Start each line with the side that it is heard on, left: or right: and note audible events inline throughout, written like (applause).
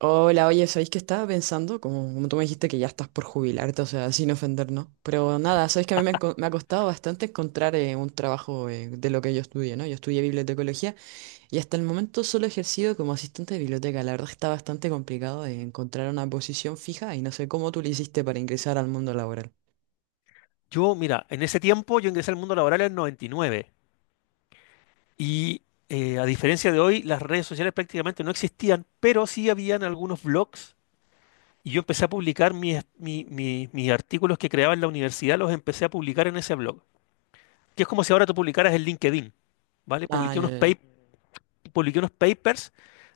right: Hola, oye, ¿sabéis que estaba pensando? Como tú me dijiste que ya estás por jubilarte, o sea, sin ofender, ¿no? Pero nada, sabéis que a mí me ha costado bastante encontrar un trabajo de lo que yo estudié, ¿no? Yo estudié bibliotecología y hasta el momento solo he ejercido como asistente de biblioteca. La verdad está bastante complicado de encontrar una posición fija y no sé cómo tú le hiciste para ingresar al mundo laboral.
left: Yo, mira, en ese tiempo yo ingresé al mundo laboral en 99 y nueve y a diferencia de hoy, las redes sociales prácticamente no existían, pero sí habían algunos blogs y yo empecé a publicar mis artículos que creaba en la universidad, los empecé a publicar en ese blog, que es como si ahora tú publicaras en LinkedIn, ¿vale?
right: Ah,
left: Publiqué
right: ya,
left: unos,
right: ya,
left: pa-
right: ya.
left: publiqué unos papers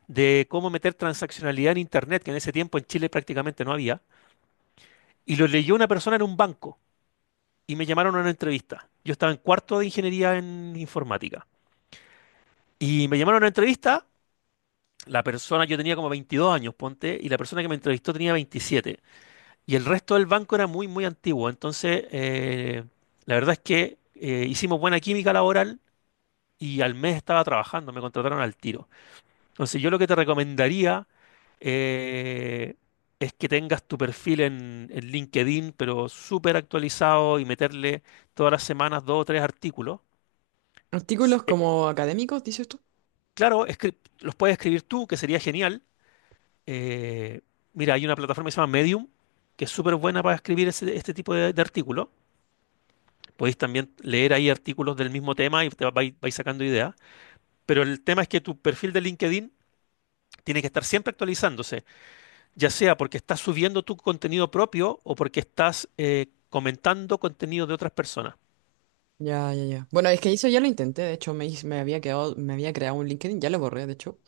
left: de cómo meter transaccionalidad en Internet, que en ese tiempo en Chile prácticamente no había, y lo leyó una persona en un banco y me llamaron a una entrevista. Yo estaba en cuarto de ingeniería en informática. Y me llamaron a una entrevista. La persona, yo tenía como 22 años, ponte, y la persona que me entrevistó tenía 27. Y el resto del banco era muy, muy antiguo. Entonces, la verdad es que hicimos buena química laboral y al mes estaba trabajando, me contrataron al tiro. Entonces, yo lo que te recomendaría eh, es que tengas tu perfil en LinkedIn, pero súper actualizado y meterle todas las semanas dos o tres artículos.
right: Artículos
left: eh,
right: como académicos, dices tú.
left: claro, los puedes escribir tú, que sería genial. Eh, mira, hay una plataforma que se llama Medium, que es súper buena para escribir este tipo de artículos. Podéis también leer ahí artículos del mismo tema y vais sacando ideas. Pero el tema es que tu perfil de LinkedIn tiene que estar siempre actualizándose, ya sea porque estás subiendo tu contenido propio o porque estás comentando contenido de otras personas.
right: Ya, ya, ya. Bueno, es que eso ya lo intenté, de hecho me había quedado, me había creado un LinkedIn, ya lo borré, de hecho,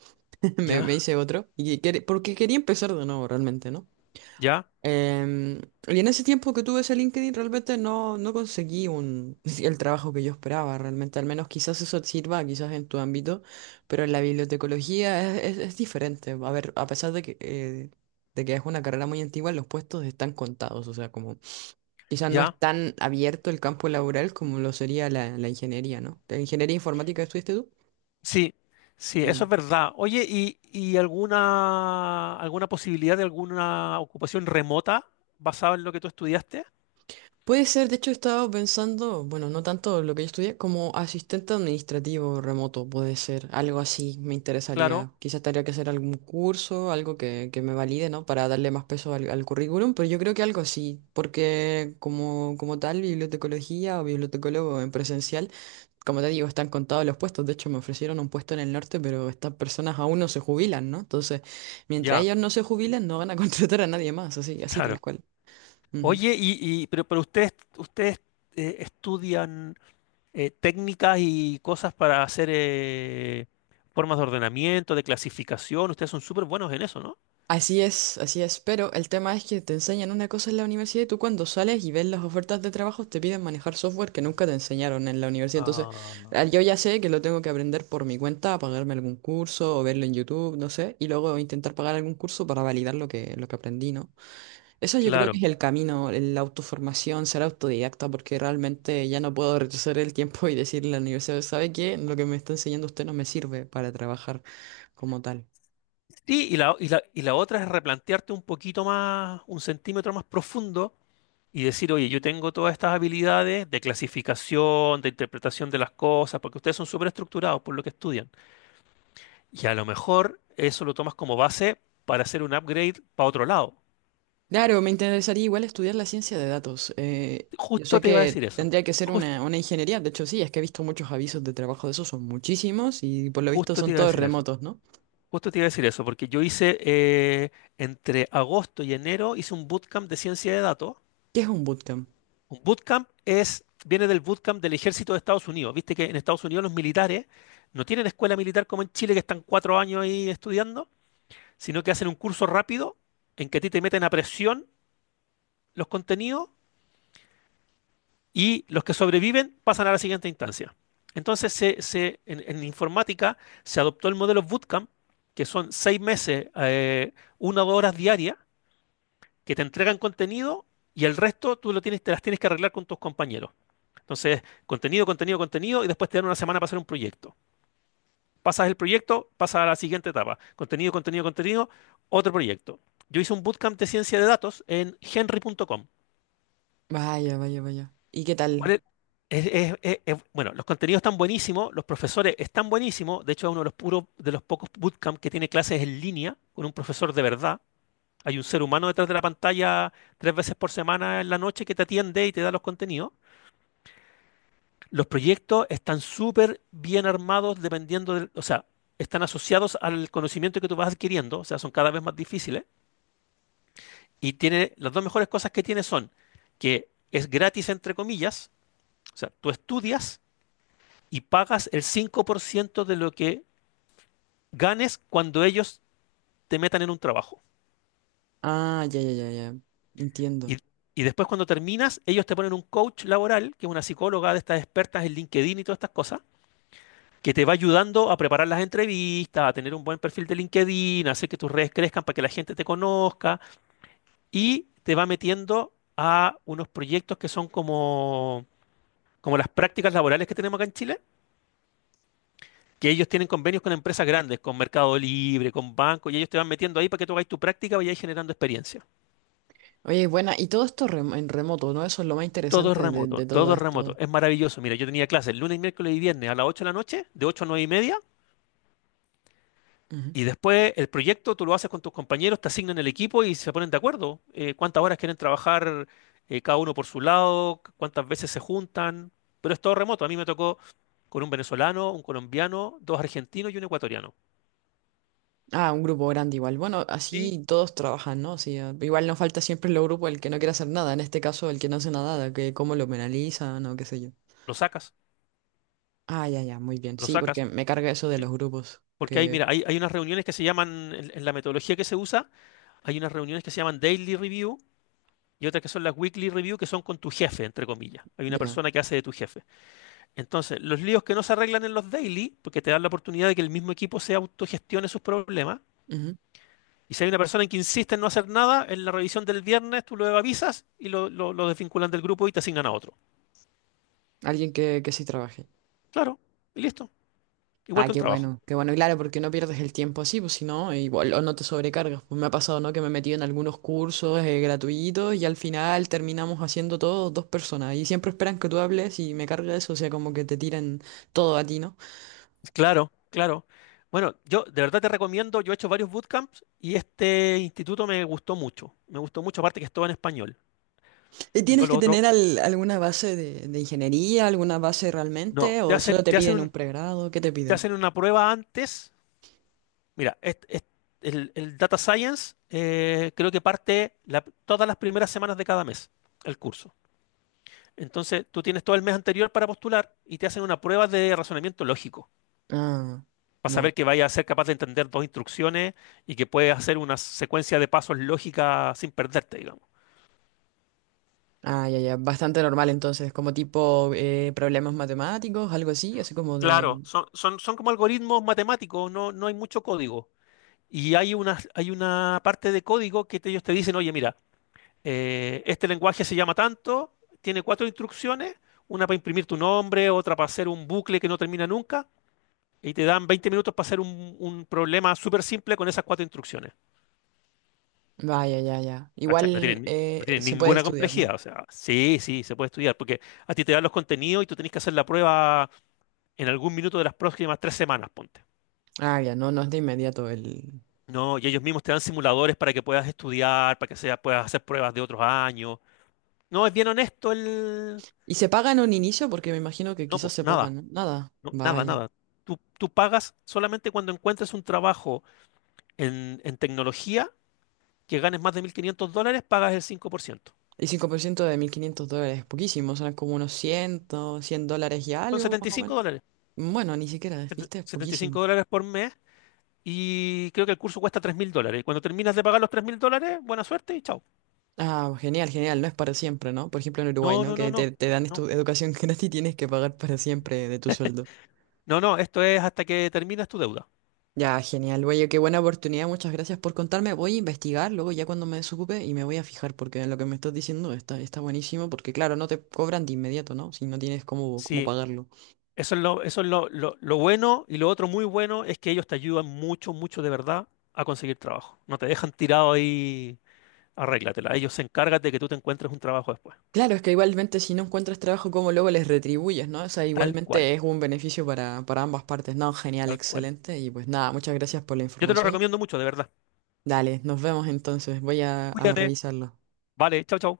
right: (laughs) Me
left: Ya,
right: hice otro. Y porque quería empezar de nuevo realmente, ¿no?
left: ya,
right: Em, y en ese tiempo que tuve ese LinkedIn realmente no conseguí (laughs) el trabajo que yo esperaba realmente. Al menos quizás eso te sirva, quizás en tu ámbito, pero en la bibliotecología es diferente. A ver, a pesar de que es una carrera muy antigua, los puestos están contados. O sea, como quizás no es
left: ya.
right: tan abierto el campo laboral como lo sería la ingeniería, ¿no? ¿La ingeniería informática estudiaste
left: Sí, sí, eso
right: tú?
left: es verdad. Oye, ¿y alguna posibilidad de alguna ocupación remota basada en lo que tú estudiaste?
right: Puede ser, de hecho he estado pensando, bueno, no tanto lo que yo estudié, como asistente administrativo remoto, puede ser, algo así me
left: Claro,
right: interesaría. Quizás tendría que hacer algún curso, algo que me valide, ¿no? Para darle más peso al currículum, pero yo creo que algo así, porque como tal, bibliotecología o bibliotecólogo en presencial, como te digo, están contados los puestos, de hecho me ofrecieron un puesto en el norte, pero estas personas aún no se jubilan, ¿no? Entonces, mientras
left: ya,
right: ellos no se jubilan, no van a (laughs) contratar a nadie más, así, así tal
left: claro.
right: cual. Ujú.
left: Oye, pero ustedes estudian técnicas y cosas para hacer formas de ordenamiento, de clasificación. Ustedes son súper buenos en eso, ¿no?
right: Así es, pero el tema es que te enseñan una cosa en la universidad y tú cuando sales y ves las ofertas de trabajo te piden manejar software que nunca te enseñaron en la universidad. Entonces,
left: Ah,
right: ah, yo ya sé que lo tengo que aprender por mi cuenta, pagarme algún curso o verlo en YouTube, no sé, y luego intentar pagar algún curso para validar lo que aprendí, ¿no? Eso yo creo que
left: claro.
right: es el camino, la autoformación, ser autodidacta, porque realmente ya no puedo retroceder el tiempo y decirle a la universidad, ¿sabe qué? Lo que me está enseñando usted no me sirve para trabajar como tal.
left: Sí, y la otra es replantearte un poquito más, un centímetro más profundo y decir, oye, yo tengo todas estas habilidades de clasificación, de interpretación de las cosas, porque ustedes son súper estructurados por lo que estudian. Y a lo mejor eso lo tomas como base para hacer un upgrade para otro lado.
right: Claro, me interesaría igual estudiar la ciencia de datos. Yo
left: Justo
right: sé
left: te iba a
right: que
left: decir eso.
right: tendría que ser
left: Jus-
right: una ingeniería, de hecho sí, es que he visto muchos avisos de trabajo de esos, son muchísimos y por lo visto
left: justo te
right: son
left: iba a
right: todos
left: decir eso.
right: remotos, ¿no?
left: Justo te iba a decir eso, porque yo hice entre agosto y enero hice un bootcamp de ciencia de datos.
right: ¿Qué es un bootcamp?
left: Un bootcamp es, viene del bootcamp del ejército de Estados Unidos. Viste que en Estados Unidos los militares no tienen escuela militar como en Chile, que están 4 años ahí estudiando, sino que hacen un curso rápido en que a ti te meten a presión los contenidos y los que sobreviven pasan a la siguiente instancia. Entonces, en informática se adoptó el modelo bootcamp, que son 6 meses, una o dos horas diarias, que te entregan contenido y el resto tú lo tienes, te las tienes que arreglar con tus compañeros. Entonces, contenido, contenido, contenido, y después te dan una semana para hacer un proyecto. Pasas el proyecto, pasas a la siguiente etapa. Contenido, contenido, contenido, otro proyecto. Yo hice un bootcamp de ciencia de datos en henry.com.
right: Vaya, vaya, vaya. ¿Y qué
left: ¿Cuál
right: tal?
left: es? Bueno, los contenidos están buenísimos, los profesores están buenísimos. De hecho, es uno de los, puros, de los pocos bootcamp que tiene clases en línea con un profesor de verdad. Hay un ser humano detrás de la pantalla tres veces por semana en la noche que te atiende y te da los contenidos. Los proyectos están súper bien armados dependiendo del, o sea, están asociados al conocimiento que tú vas adquiriendo, o sea, son cada vez más difíciles. Y tiene, las dos mejores cosas que tiene son que es gratis, entre comillas, o sea, tú estudias y pagas el 5% de lo que ganes cuando ellos te metan en un trabajo.
right: Ah, ya, ya, ya, ya. Entiendo.
left: Y, y después cuando terminas, ellos te ponen un coach laboral, que es una psicóloga de estas expertas en LinkedIn y todas estas cosas, que te va ayudando a preparar las entrevistas, a tener un buen perfil de LinkedIn, a hacer que tus redes crezcan para que la gente te conozca y te va metiendo a unos proyectos que son como, como las prácticas laborales que tenemos acá en Chile, que ellos tienen convenios con empresas grandes, con Mercado Libre, con bancos, y ellos te van metiendo ahí para que tú hagas tu práctica y vayas generando experiencia.
right: Oye, buena, y todo esto en remoto, ¿no? Eso es lo más
left: Todo es
right: interesante de,
left: remoto,
right: de todo
left: todo es remoto.
right: esto.
left: Es maravilloso. Mira, yo tenía clases lunes, miércoles y viernes a las 8 de la noche, de 8 a 9:30,
right: Ujú.
left: y después el proyecto tú lo haces con tus compañeros, te asignan el equipo y se ponen de acuerdo. Cuántas horas quieren trabajar cada uno por su lado, cuántas veces se juntan, pero es todo remoto. A mí me tocó con un venezolano, un colombiano, dos argentinos y un ecuatoriano.
right: Ah, un grupo grande igual. Bueno,
left: Sí,
right: así todos trabajan, ¿no? Sí, ah, igual nos falta siempre el grupo el que no quiere hacer nada, en este caso el que no hace nada, que cómo lo penalizan o qué sé yo.
left: lo sacas,
right: Ah, ya, ya, muy bien.
left: lo
right: Sí, porque
left: sacas.
right: me carga eso de
left: Sí.
right: los grupos,
left: Porque hay,
right: que
left: mira, hay, hay unas reuniones que se llaman, en la metodología que se usa, hay unas reuniones que se llaman daily review y otras que son las weekly review, que son con tu jefe, entre comillas. Hay una
right: ya.
left: persona que hace de tu jefe. Entonces, los líos que no se arreglan en los daily, porque te dan la oportunidad de que el mismo equipo se autogestione sus problemas.
right: Ujú.
left: Y si hay una persona que insiste en no hacer nada, en la revisión del viernes tú lo avisas y lo desvinculan del grupo y te asignan a otro.
right: Alguien que sí trabaje.
left: Claro, y listo. Igual
right: Ah,
left: que un trabajo.
right: qué bueno, claro, porque no pierdes el tiempo así, pues si no, igual o no te sobrecargas. Pues me ha pasado, ¿no? Que me he metido en algunos cursos gratuitos y al final terminamos haciendo todos dos personas y siempre esperan que tú hables y me carga eso, o sea, como que te tiran todo a ti, ¿no?
left: Claro, claro. Bueno, yo de verdad te recomiendo, yo he hecho varios bootcamps y este instituto me gustó mucho. Me gustó mucho, aparte que es todo en español.
right: ¿Y
left: Yo
right: tienes que
left: lo otro,
right: tener alguna base de ingeniería, alguna base
left: no,
right: realmente,
left: te
right: o solo
left: hacen,
right: te
left: te hacen,
right: piden un
left: un-
right: pregrado? ¿Qué te
left: te
right: piden?
left: hacen una prueba antes. Mira, el Data Science, creo que parte todas las primeras semanas de cada mes, el curso. Entonces, tú tienes todo el mes anterior para postular y te hacen una prueba de razonamiento lógico,
right: Ah,
left: para
right: ya.
left: saber que vaya a ser capaz de entender dos instrucciones y que puedes hacer una secuencia de pasos lógica sin perderte, digamos.
right: Ah, ya, ya, bastante normal entonces, como tipo problemas matemáticos, algo así, así como
left: Claro,
right: de.
left: son como algoritmos matemáticos, no hay mucho código. Y hay una parte de código que ellos te dicen, oye, mira, este lenguaje se llama tanto, tiene 4 instrucciones, una para imprimir tu nombre, otra para hacer un bucle que no termina nunca, y te dan 20 minutos para hacer un problema súper simple con esas 4 instrucciones.
right: Vaya, ya, ya.
left: ¿Cachai? No
right: Igual
left: tienen, no tienen
right: se puede
left: ninguna
right: estudiar, ¿no?
left: complejidad. O sea, sí, sí, se puede estudiar, porque a ti te dan los contenidos y tú tenés que hacer la prueba en algún minuto de las próximas 3 semanas, ponte.
right: Ah, ya, no, no es de inmediato el.
left: No, y ellos mismos te dan simuladores para que puedas estudiar, para que sea, puedas hacer pruebas de otros años. No, es bien honesto el...
right: ¿Y se paga en un inicio? Porque me imagino que
left: No,
right: quizás
left: pues
right: se
left: nada,
right: pagan, ¿no? Nada,
left: no, nada,
right: vaya.
left: nada. Tú pagas solamente cuando encuentres un trabajo en tecnología que ganes más de 1.500 dólares, pagas el 5%.
right: Y 5% de 1.500 dólares, poquísimo, son como unos 100, 100 dólares y
left: Son
right: algo,
left: setenta
right: más
left: y
right: o
left: cinco
right: menos.
left: dólares.
right: Bueno, ni siquiera, viste, es
left: setenta y
right: poquísimo.
left: cinco dólares por mes. Y creo que el curso cuesta 3.000 dólares. Y cuando terminas de pagar los 3.000 dólares, buena suerte y chao.
right: Ah, genial, genial, no es para siempre, ¿no? Por ejemplo, en Uruguay,
left: No,
right: ¿no?
left: no, no,
right: Que
left: no.
right: te dan
left: No,
right: educación (laughs) gratis y tienes que pagar para siempre de tu sueldo.
left: no, no. Esto es hasta que terminas tu deuda.
right: Ya, genial. Oye, qué buena oportunidad. Muchas gracias por contarme. Voy a investigar luego ya cuando me desocupe y me voy a fijar porque lo que me estás diciendo está buenísimo porque claro, no te cobran de inmediato, ¿no? Si no tienes cómo
left: Sí,
right: pagarlo.
left: eso es lo bueno. Y lo otro muy bueno es que ellos te ayudan mucho, mucho de verdad a conseguir trabajo. No te dejan tirado ahí, arréglatela. Ellos se encargan de que tú te encuentres un trabajo después.
right: Claro, es que igualmente si no encuentras trabajo, ¿cómo luego les retribuyes, ¿no? O sea,
left: Tal cual,
right: igualmente es un beneficio para ambas partes. No, genial,
left: tal cual.
right: excelente. Y pues nada, muchas gracias por la
left: Yo te lo
right: información.
left: recomiendo mucho, de verdad.
right: Dale, nos vemos entonces. Voy a
left: Cuídate.
right: revisarlo.
left: Vale, chao, chao.